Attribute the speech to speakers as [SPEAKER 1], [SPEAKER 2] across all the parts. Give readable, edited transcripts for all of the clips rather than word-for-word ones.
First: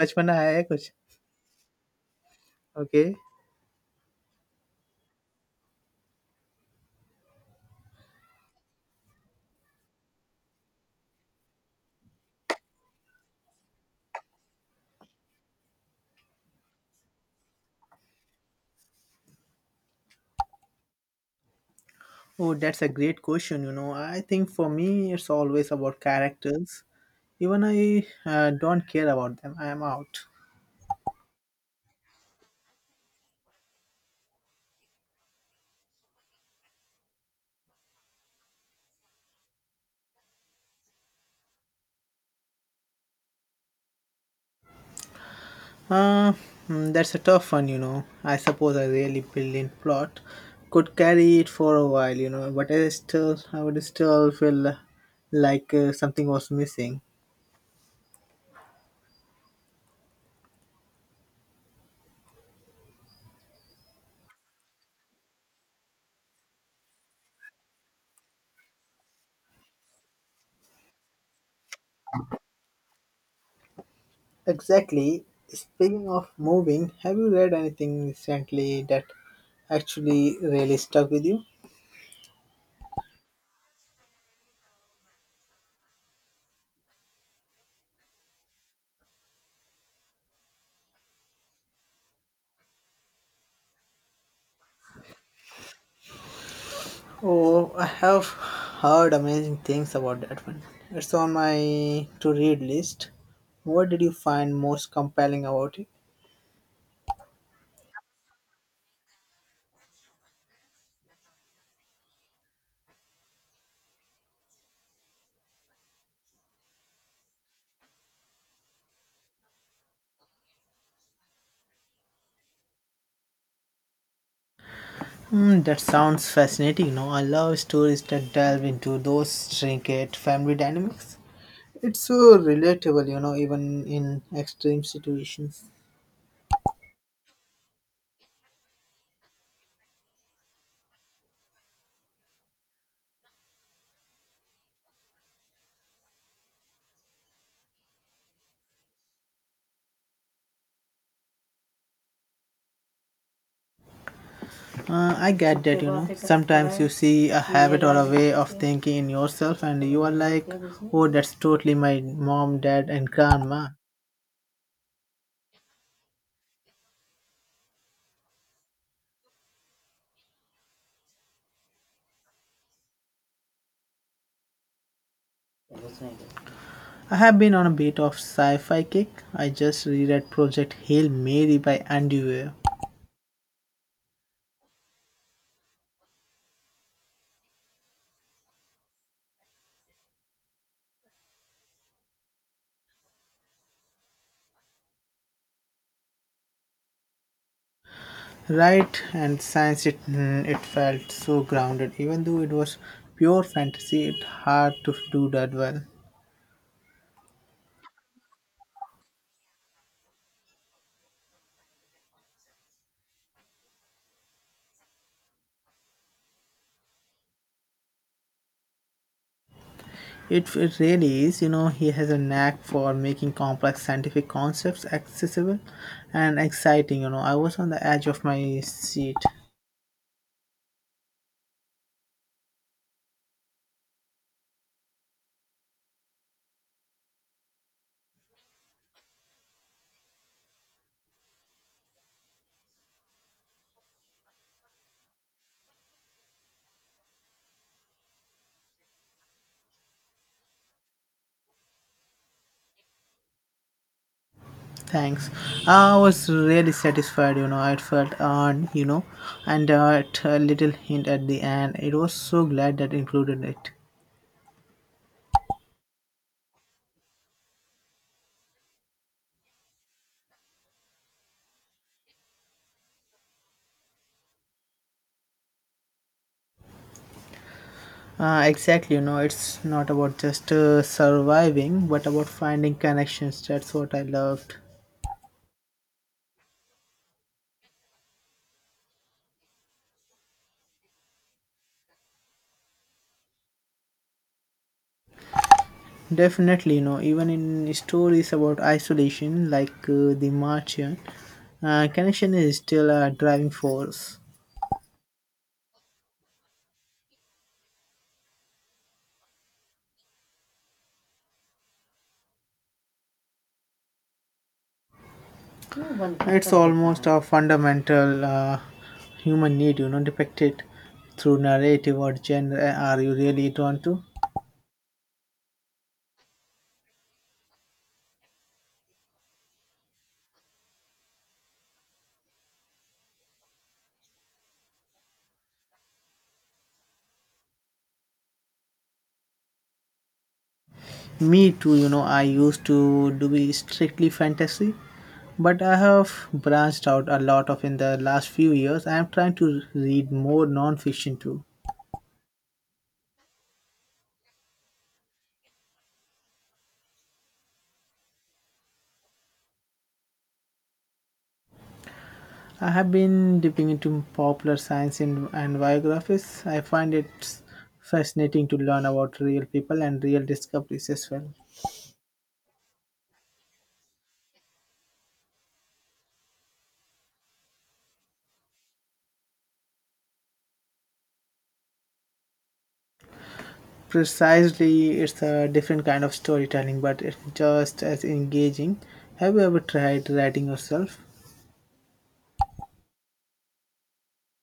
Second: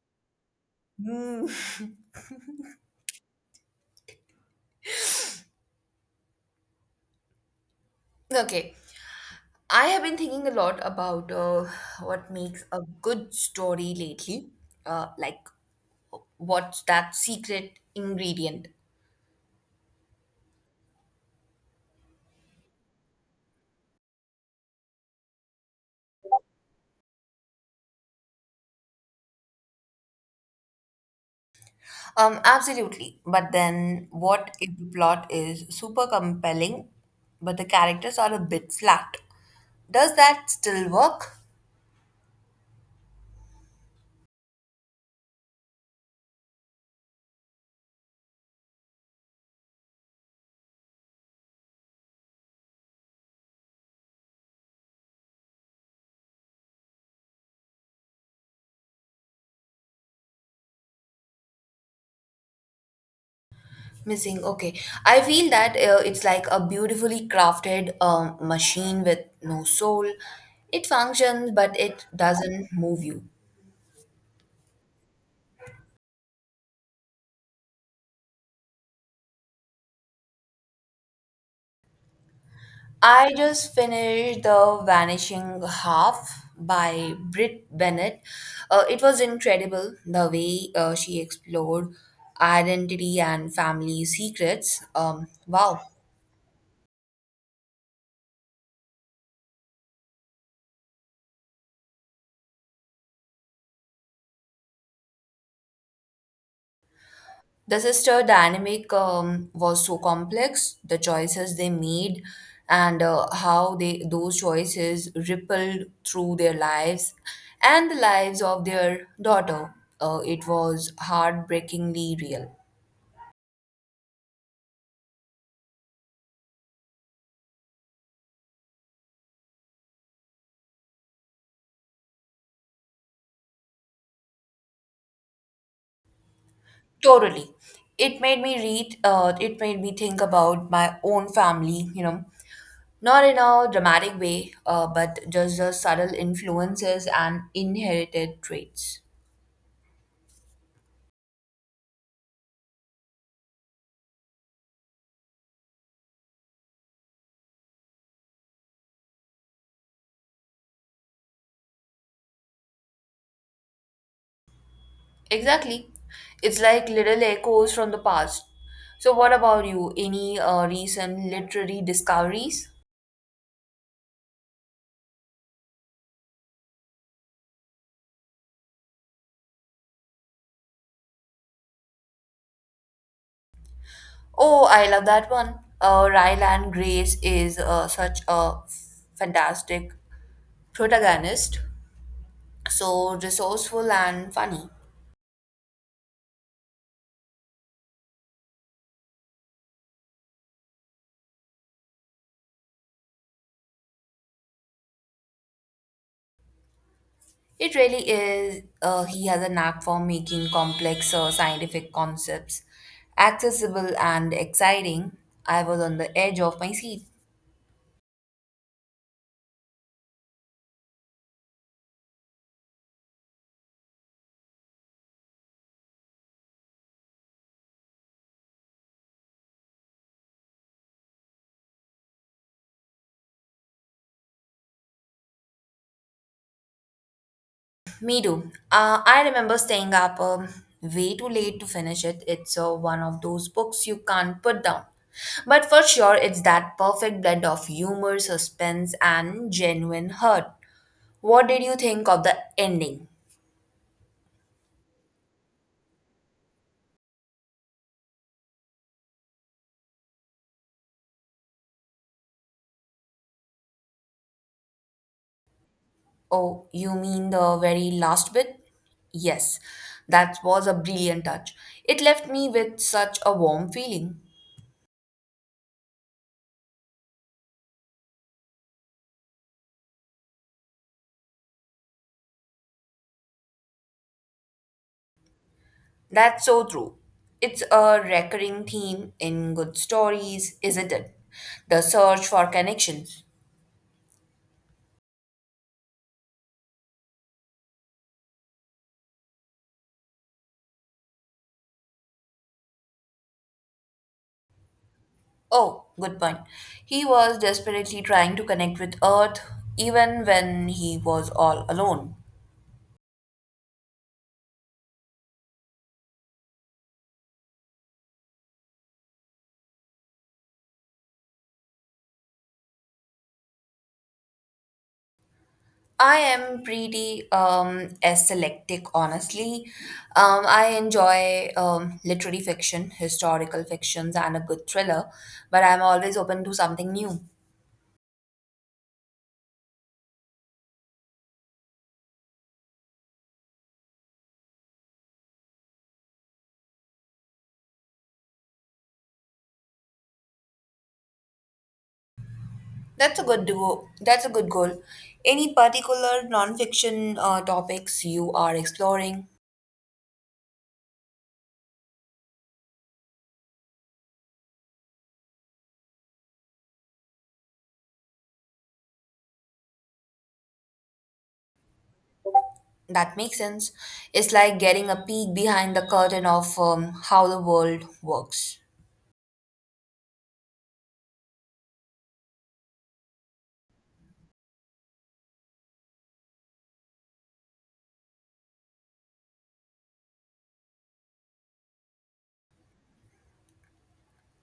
[SPEAKER 1] बचपना है कुछ?
[SPEAKER 2] Mm.
[SPEAKER 1] Okay.
[SPEAKER 2] Okay. I have been thinking a lot about what makes a good story lately. Uh, like, what's that secret ingredient?
[SPEAKER 1] Oh, that's a great question, you know. I think for me, it's always about characters. Even I don't care about them. I am out.
[SPEAKER 2] Absolutely. But then, what if the plot is super compelling, but the characters are a bit flat? Does that still work?
[SPEAKER 1] Uh, that's a tough one, you know. I suppose a really brilliant plot could carry it for a while, you know. But I would still feel like something was missing.
[SPEAKER 2] Missing. Okay. I feel that it's like a beautifully crafted machine with no soul. It functions, but it doesn't move you.
[SPEAKER 1] Exactly. Speaking of moving, have you read anything recently that actually really stuck with you?
[SPEAKER 2] I just finished The Vanishing Half by Britt Bennett. It was incredible the way she explored identity and family secrets. Wow.
[SPEAKER 1] Oh, I have heard amazing things about that one. It's on my to read list. What did you find most compelling about it?
[SPEAKER 2] The sister dynamic was so complex, the choices they made and how they those choices rippled through their lives and the lives of their daughter. It was heartbreakingly real.
[SPEAKER 1] Hmm, that sounds fascinating. No, I love stories that delve into those intricate family dynamics. It's so relatable, you know, even in extreme situations.
[SPEAKER 2] Totally. It made me think about my own family, you know, not in a dramatic way, but just the subtle influences and inherited traits.
[SPEAKER 1] I get that. Sometimes you see a habit or a way of thinking in yourself, and you are like, oh, that's totally my mom, dad, and grandma.
[SPEAKER 2] Exactly. It's like little echoes from the past. So, what about you? Any recent literary discoveries?
[SPEAKER 1] I have been on a bit of sci-fi kick. I just reread Project Hail Mary by Andy Weir.
[SPEAKER 2] Oh, I love that one. Ryland Grace is such a fantastic protagonist, so resourceful and funny.
[SPEAKER 1] Right, and science it felt so grounded even though it was pure fantasy. It's hard to do that well.
[SPEAKER 2] It really is. He has a knack for making complex scientific concepts accessible and exciting. I was on the edge of my seat.
[SPEAKER 1] It really is, you know, he has a knack for making complex scientific concepts accessible and exciting, you know. I was on the edge of my seat.
[SPEAKER 2] Me too. I remember staying up way too late to finish it. It's one of those books you can't put down. But for sure, it's that perfect blend of humor, suspense, and genuine hurt. What did you think of the ending?
[SPEAKER 1] Thanks. I was really satisfied, you know. I felt earned, you know, and a little hint at the end. It was so glad that included it.
[SPEAKER 2] Oh, you mean the very last bit? Yes, that was a brilliant touch. It left me with such a warm feeling.
[SPEAKER 1] Exactly, you know, it's not about just surviving, but about finding connections. That's what I loved.
[SPEAKER 2] That's so true. It's a recurring theme in good stories, isn't it? The search for connections.
[SPEAKER 1] Definitely, you know, even in stories about isolation, like The Martian, connection is still a driving force.
[SPEAKER 2] Oh, good point. He was desperately trying to connect with Earth even when he was all alone.
[SPEAKER 1] It's almost a fundamental human need, you know, depicted through narrative or genre. Are you really drawn to?
[SPEAKER 2] I am pretty eclectic, honestly. I enjoy literary fiction, historical fictions, and a good thriller, but I'm always open to something new.
[SPEAKER 1] Me too, you know, I used to do be strictly fantasy, but I have branched out a lot of in the last few years. I am trying to read more non-fiction too.
[SPEAKER 2] That's a good duo. That's a good goal. Any particular nonfiction topics you are exploring?
[SPEAKER 1] I have been dipping into popular science and biographies. I find it fascinating to learn about real people and real discoveries as well.
[SPEAKER 2] That makes sense. It's like getting a peek behind the curtain of how the world works.
[SPEAKER 1] Precisely, it's a different kind of storytelling, but it's just as engaging. Have you ever tried writing yourself?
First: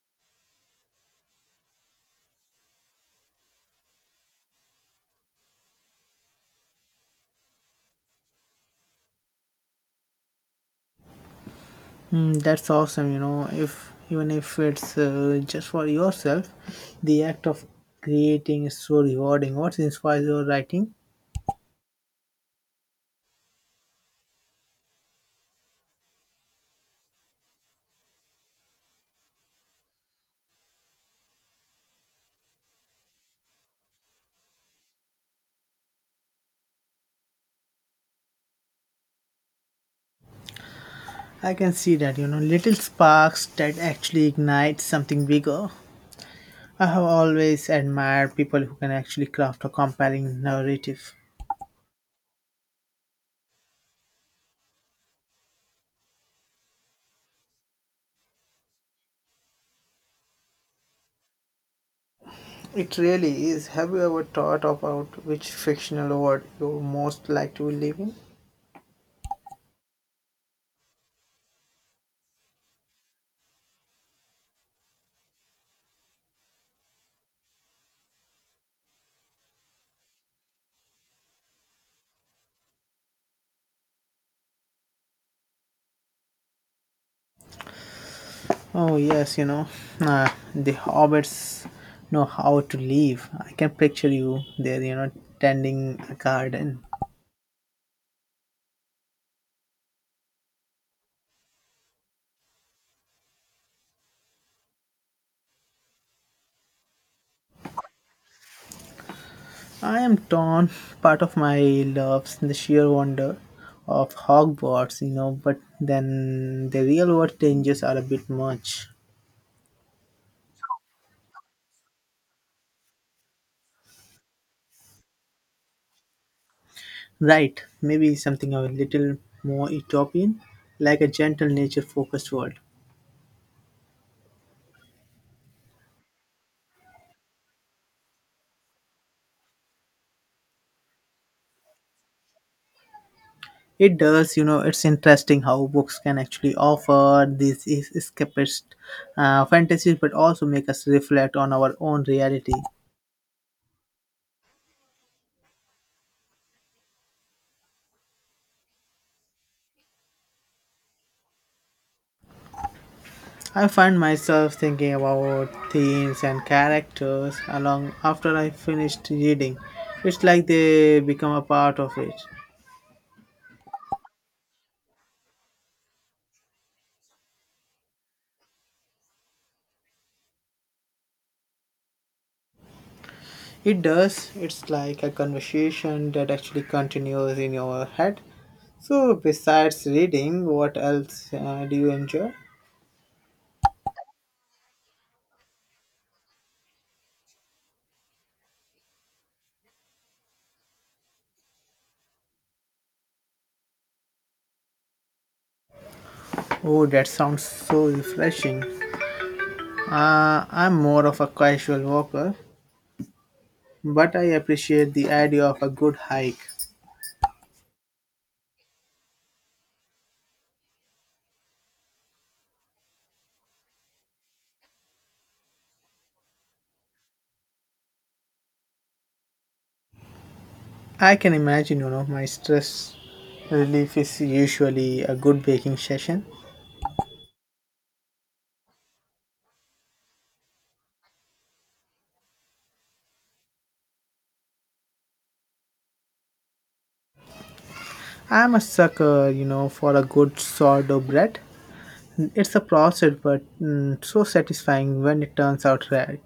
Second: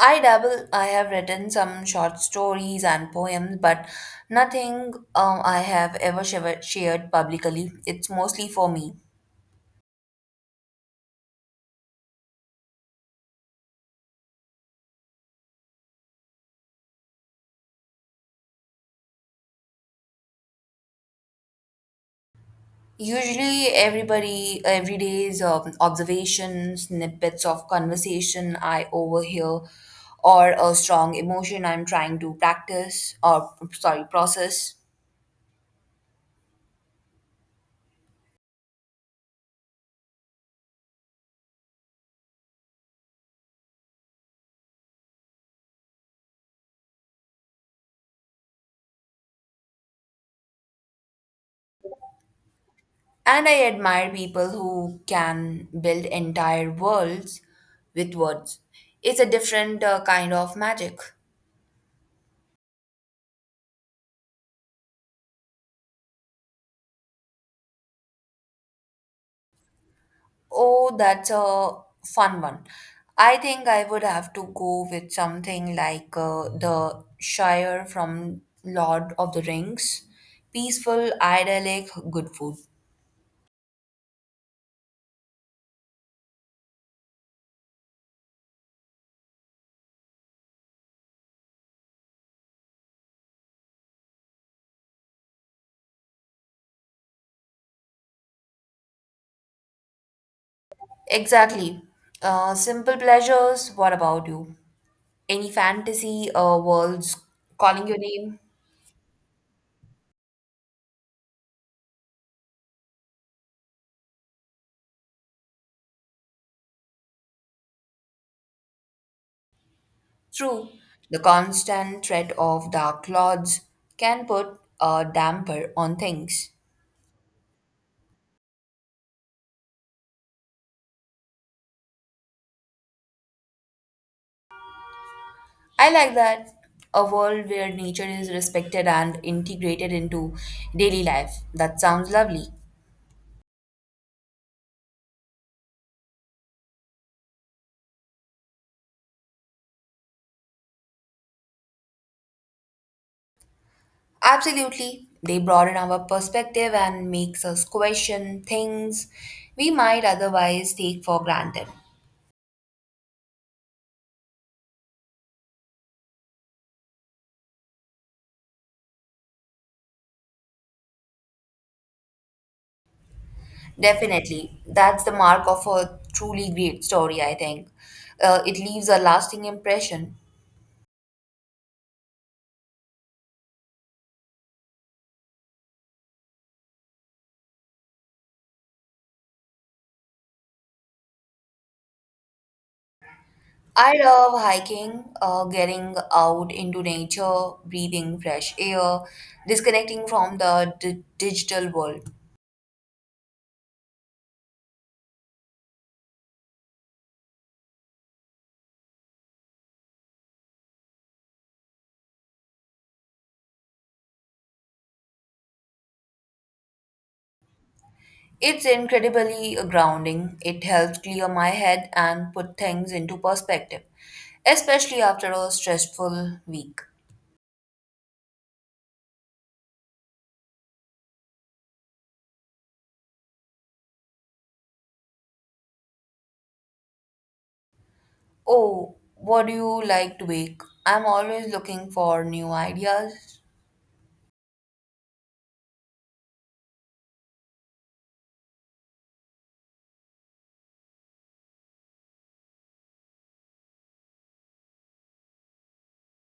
[SPEAKER 2] I dabble. I have written some short stories and poems, but nothing I have ever shared publicly. It's mostly for me.
[SPEAKER 1] Hmm, that's awesome, you know, if even if it's just for yourself, the act of creating is so rewarding. What inspires your writing?
[SPEAKER 2] Usually, everybody, every day's observations, snippets of conversation I overhear, or a strong emotion I'm trying to practice or, sorry, process.
[SPEAKER 1] I can see that, you know, little sparks that actually ignite something bigger. I have always admired people who can actually craft a compelling narrative.
[SPEAKER 2] And I admire people who can build entire worlds with words. It's a different kind of magic.
[SPEAKER 1] It really is. Have you ever thought about which fictional world you most like to live in?
[SPEAKER 2] Oh, that's a fun one. I think I would have to go with something like the Shire from Lord of the Rings. Peaceful, idyllic, good food.
[SPEAKER 1] Oh, yes, you know, the hobbits know how to live. I can picture you there, you know, tending a garden.
[SPEAKER 2] Exactly. Simple pleasures. What about you? Any fantasy worlds calling your name?
[SPEAKER 1] I am torn. Part of my loves the sheer wonder of Hogwarts, you know, but then the real world changes are a bit much.
[SPEAKER 2] True. The constant threat of dark lords can put a damper on things.
[SPEAKER 1] Right, maybe something a little more utopian, like a gentle nature focused world.
[SPEAKER 2] I like that a world where nature is respected and integrated into daily life. That sounds lovely.
[SPEAKER 1] It does, you know, it's interesting how books can actually offer escapist fantasies but also make us reflect on our own reality.
[SPEAKER 2] Absolutely. They broaden our perspective and makes us question things we might otherwise take for granted.
[SPEAKER 1] I find myself thinking about themes and characters along after I finished reading. It's like they become a part of it.
[SPEAKER 2] Definitely. That's the mark of a truly great story, I think. It leaves a lasting impression.
[SPEAKER 1] It does, it's like a conversation that actually continues in your head. So, besides reading, what else do you enjoy?
[SPEAKER 2] I love hiking, getting out into nature, breathing fresh air, disconnecting from the digital world.
[SPEAKER 1] Oh, that sounds so refreshing. I'm more of a casual walker, but I appreciate the idea of a good hike.
[SPEAKER 2] It's incredibly grounding. It helps clear my head and put things into perspective, especially after a stressful week.
[SPEAKER 1] I can imagine, you know, my stress relief is usually a good baking session.
[SPEAKER 2] Oh, what do you like to bake? I'm always looking for new ideas.
[SPEAKER 1] I'm a sucker, you know, for a good sourdough bread. It's a process, but so satisfying when it turns out right.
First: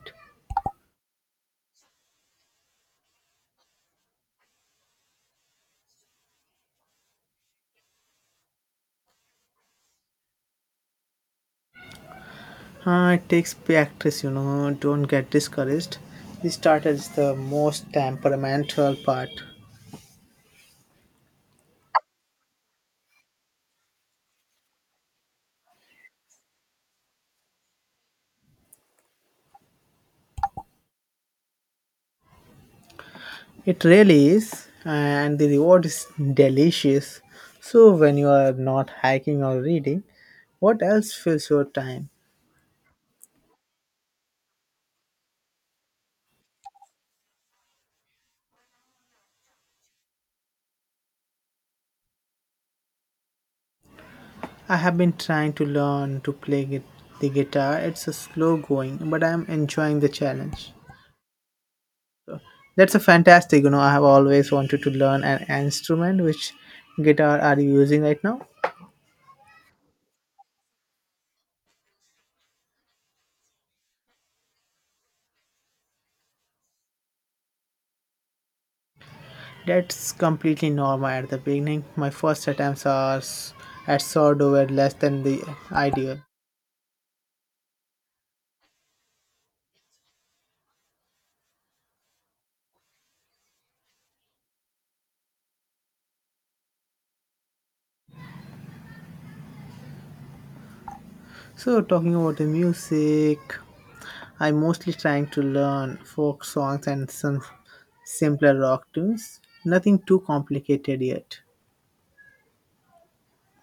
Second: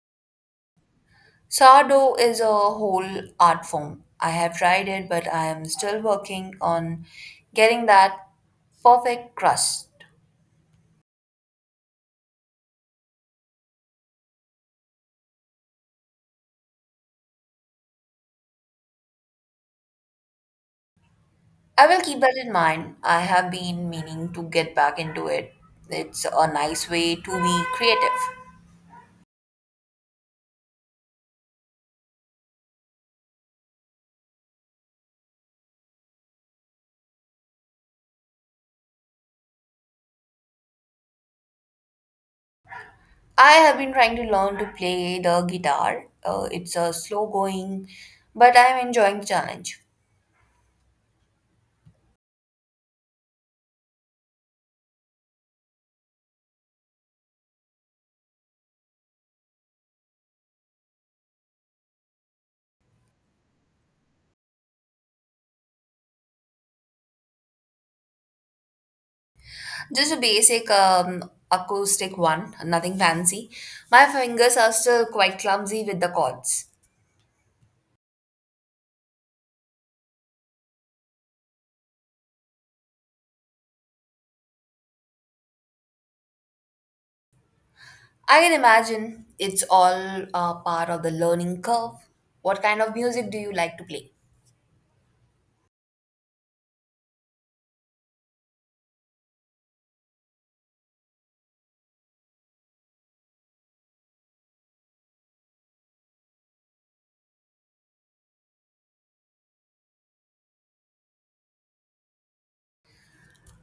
[SPEAKER 2] Sourdough is a whole art form. I have tried it, but I am still working on getting that perfect crust.
[SPEAKER 1] It takes practice, you know, don't get discouraged. The starter is the most temperamental part.
[SPEAKER 2] I will keep that in mind. I have been meaning to get back into it. It's a nice way to be creative.
[SPEAKER 1] It really is, and the reward is delicious. So, when you are not hiking or reading, what else fills your time?
[SPEAKER 2] I have been trying to learn to play the guitar. It's a slow going, but I'm enjoying the challenge.
[SPEAKER 1] I have been trying to learn to play gui- the guitar. It's a slow going, but I'm enjoying the challenge. That's a fantastic, you know. I have always wanted to learn an instrument. Which guitar are you using right now?
[SPEAKER 2] Just a basic acoustic one, nothing fancy. My fingers are still quite clumsy with the chords.
[SPEAKER 1] That's completely normal at the beginning. My first attempts are s- at sourdough were less than the ideal.
[SPEAKER 2] I can imagine it's all part of the learning curve. What kind of music do you like to play?
[SPEAKER 1] So talking about the music, I mostly trying to learn folk songs and some simpler rock tunes. Nothing too complicated yet.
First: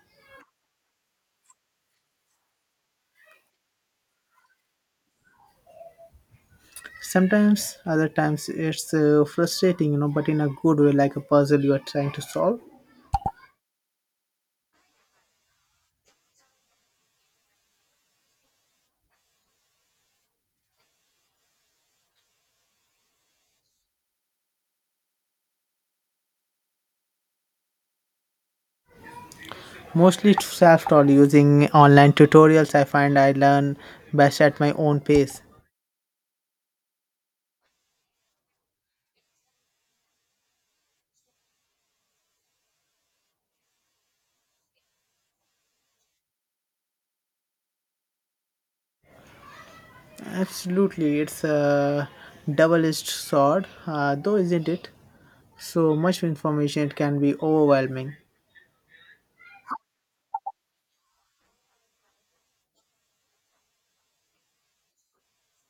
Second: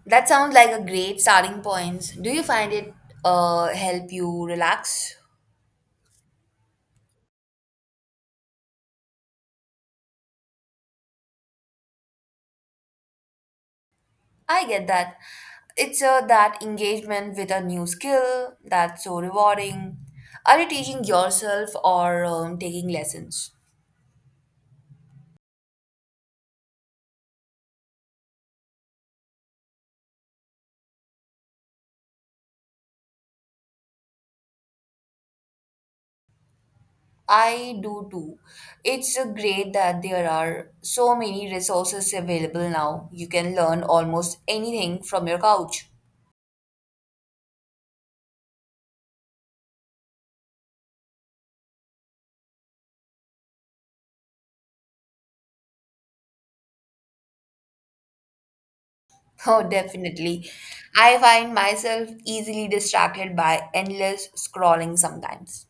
[SPEAKER 2] That sounds like a great starting point. Do you find it help you relax?
[SPEAKER 1] Sometimes, other times it's frustrating, you know, but in a good way, like a puzzle you are trying to solve.
[SPEAKER 2] I get that. It's that engagement with a new skill that's so rewarding. Are you teaching yourself or taking lessons?
[SPEAKER 1] Mostly self-taught using online tutorials. I find I learn best at my own pace.
[SPEAKER 2] I do too. It's great that there are so many resources available now. You can learn almost anything from your couch.
[SPEAKER 1] Absolutely, it's a double-edged sword, though, isn't it? So much information it can be overwhelming.
[SPEAKER 2] Oh, definitely. I find myself easily distracted by endless scrolling sometimes.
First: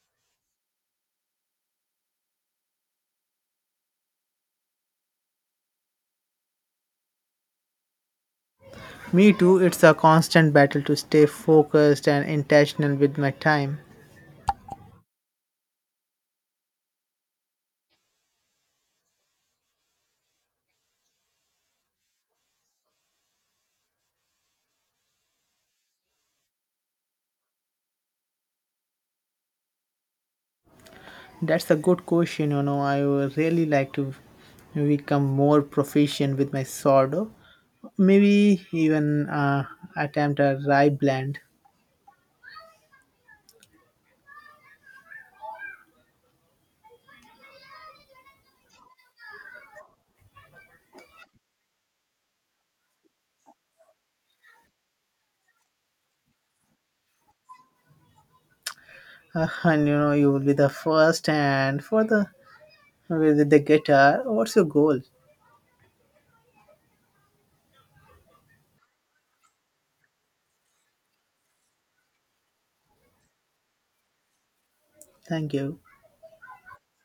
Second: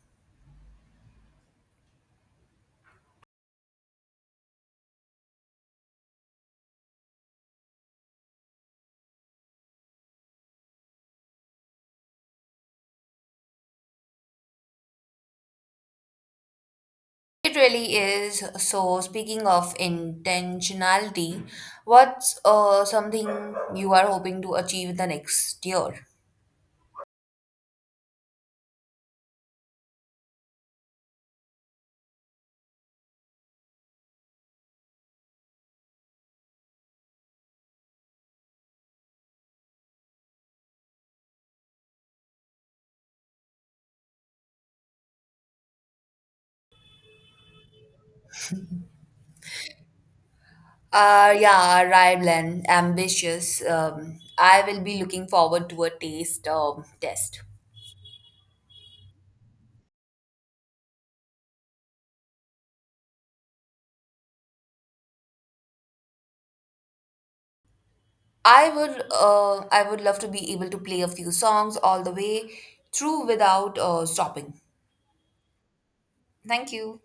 [SPEAKER 1] Me too, it's a constant battle to stay focused and intentional with my time.
[SPEAKER 2] It really is. So, speaking of intentionality, what's something you are hoping to achieve the next year?
[SPEAKER 1] That's a good question, you know. I would really like to become more proficient with my sourdough. Maybe even attempt a rye blend.
[SPEAKER 2] Yeah, arrival and ambitious. I will be looking forward to a taste test.
[SPEAKER 1] And you know, you will be the first and for the with the guitar. What's your goal?
[SPEAKER 2] I would love to be able to play a few songs all the way through without stopping.
[SPEAKER 1] Thank you.
[SPEAKER 2] Thank you.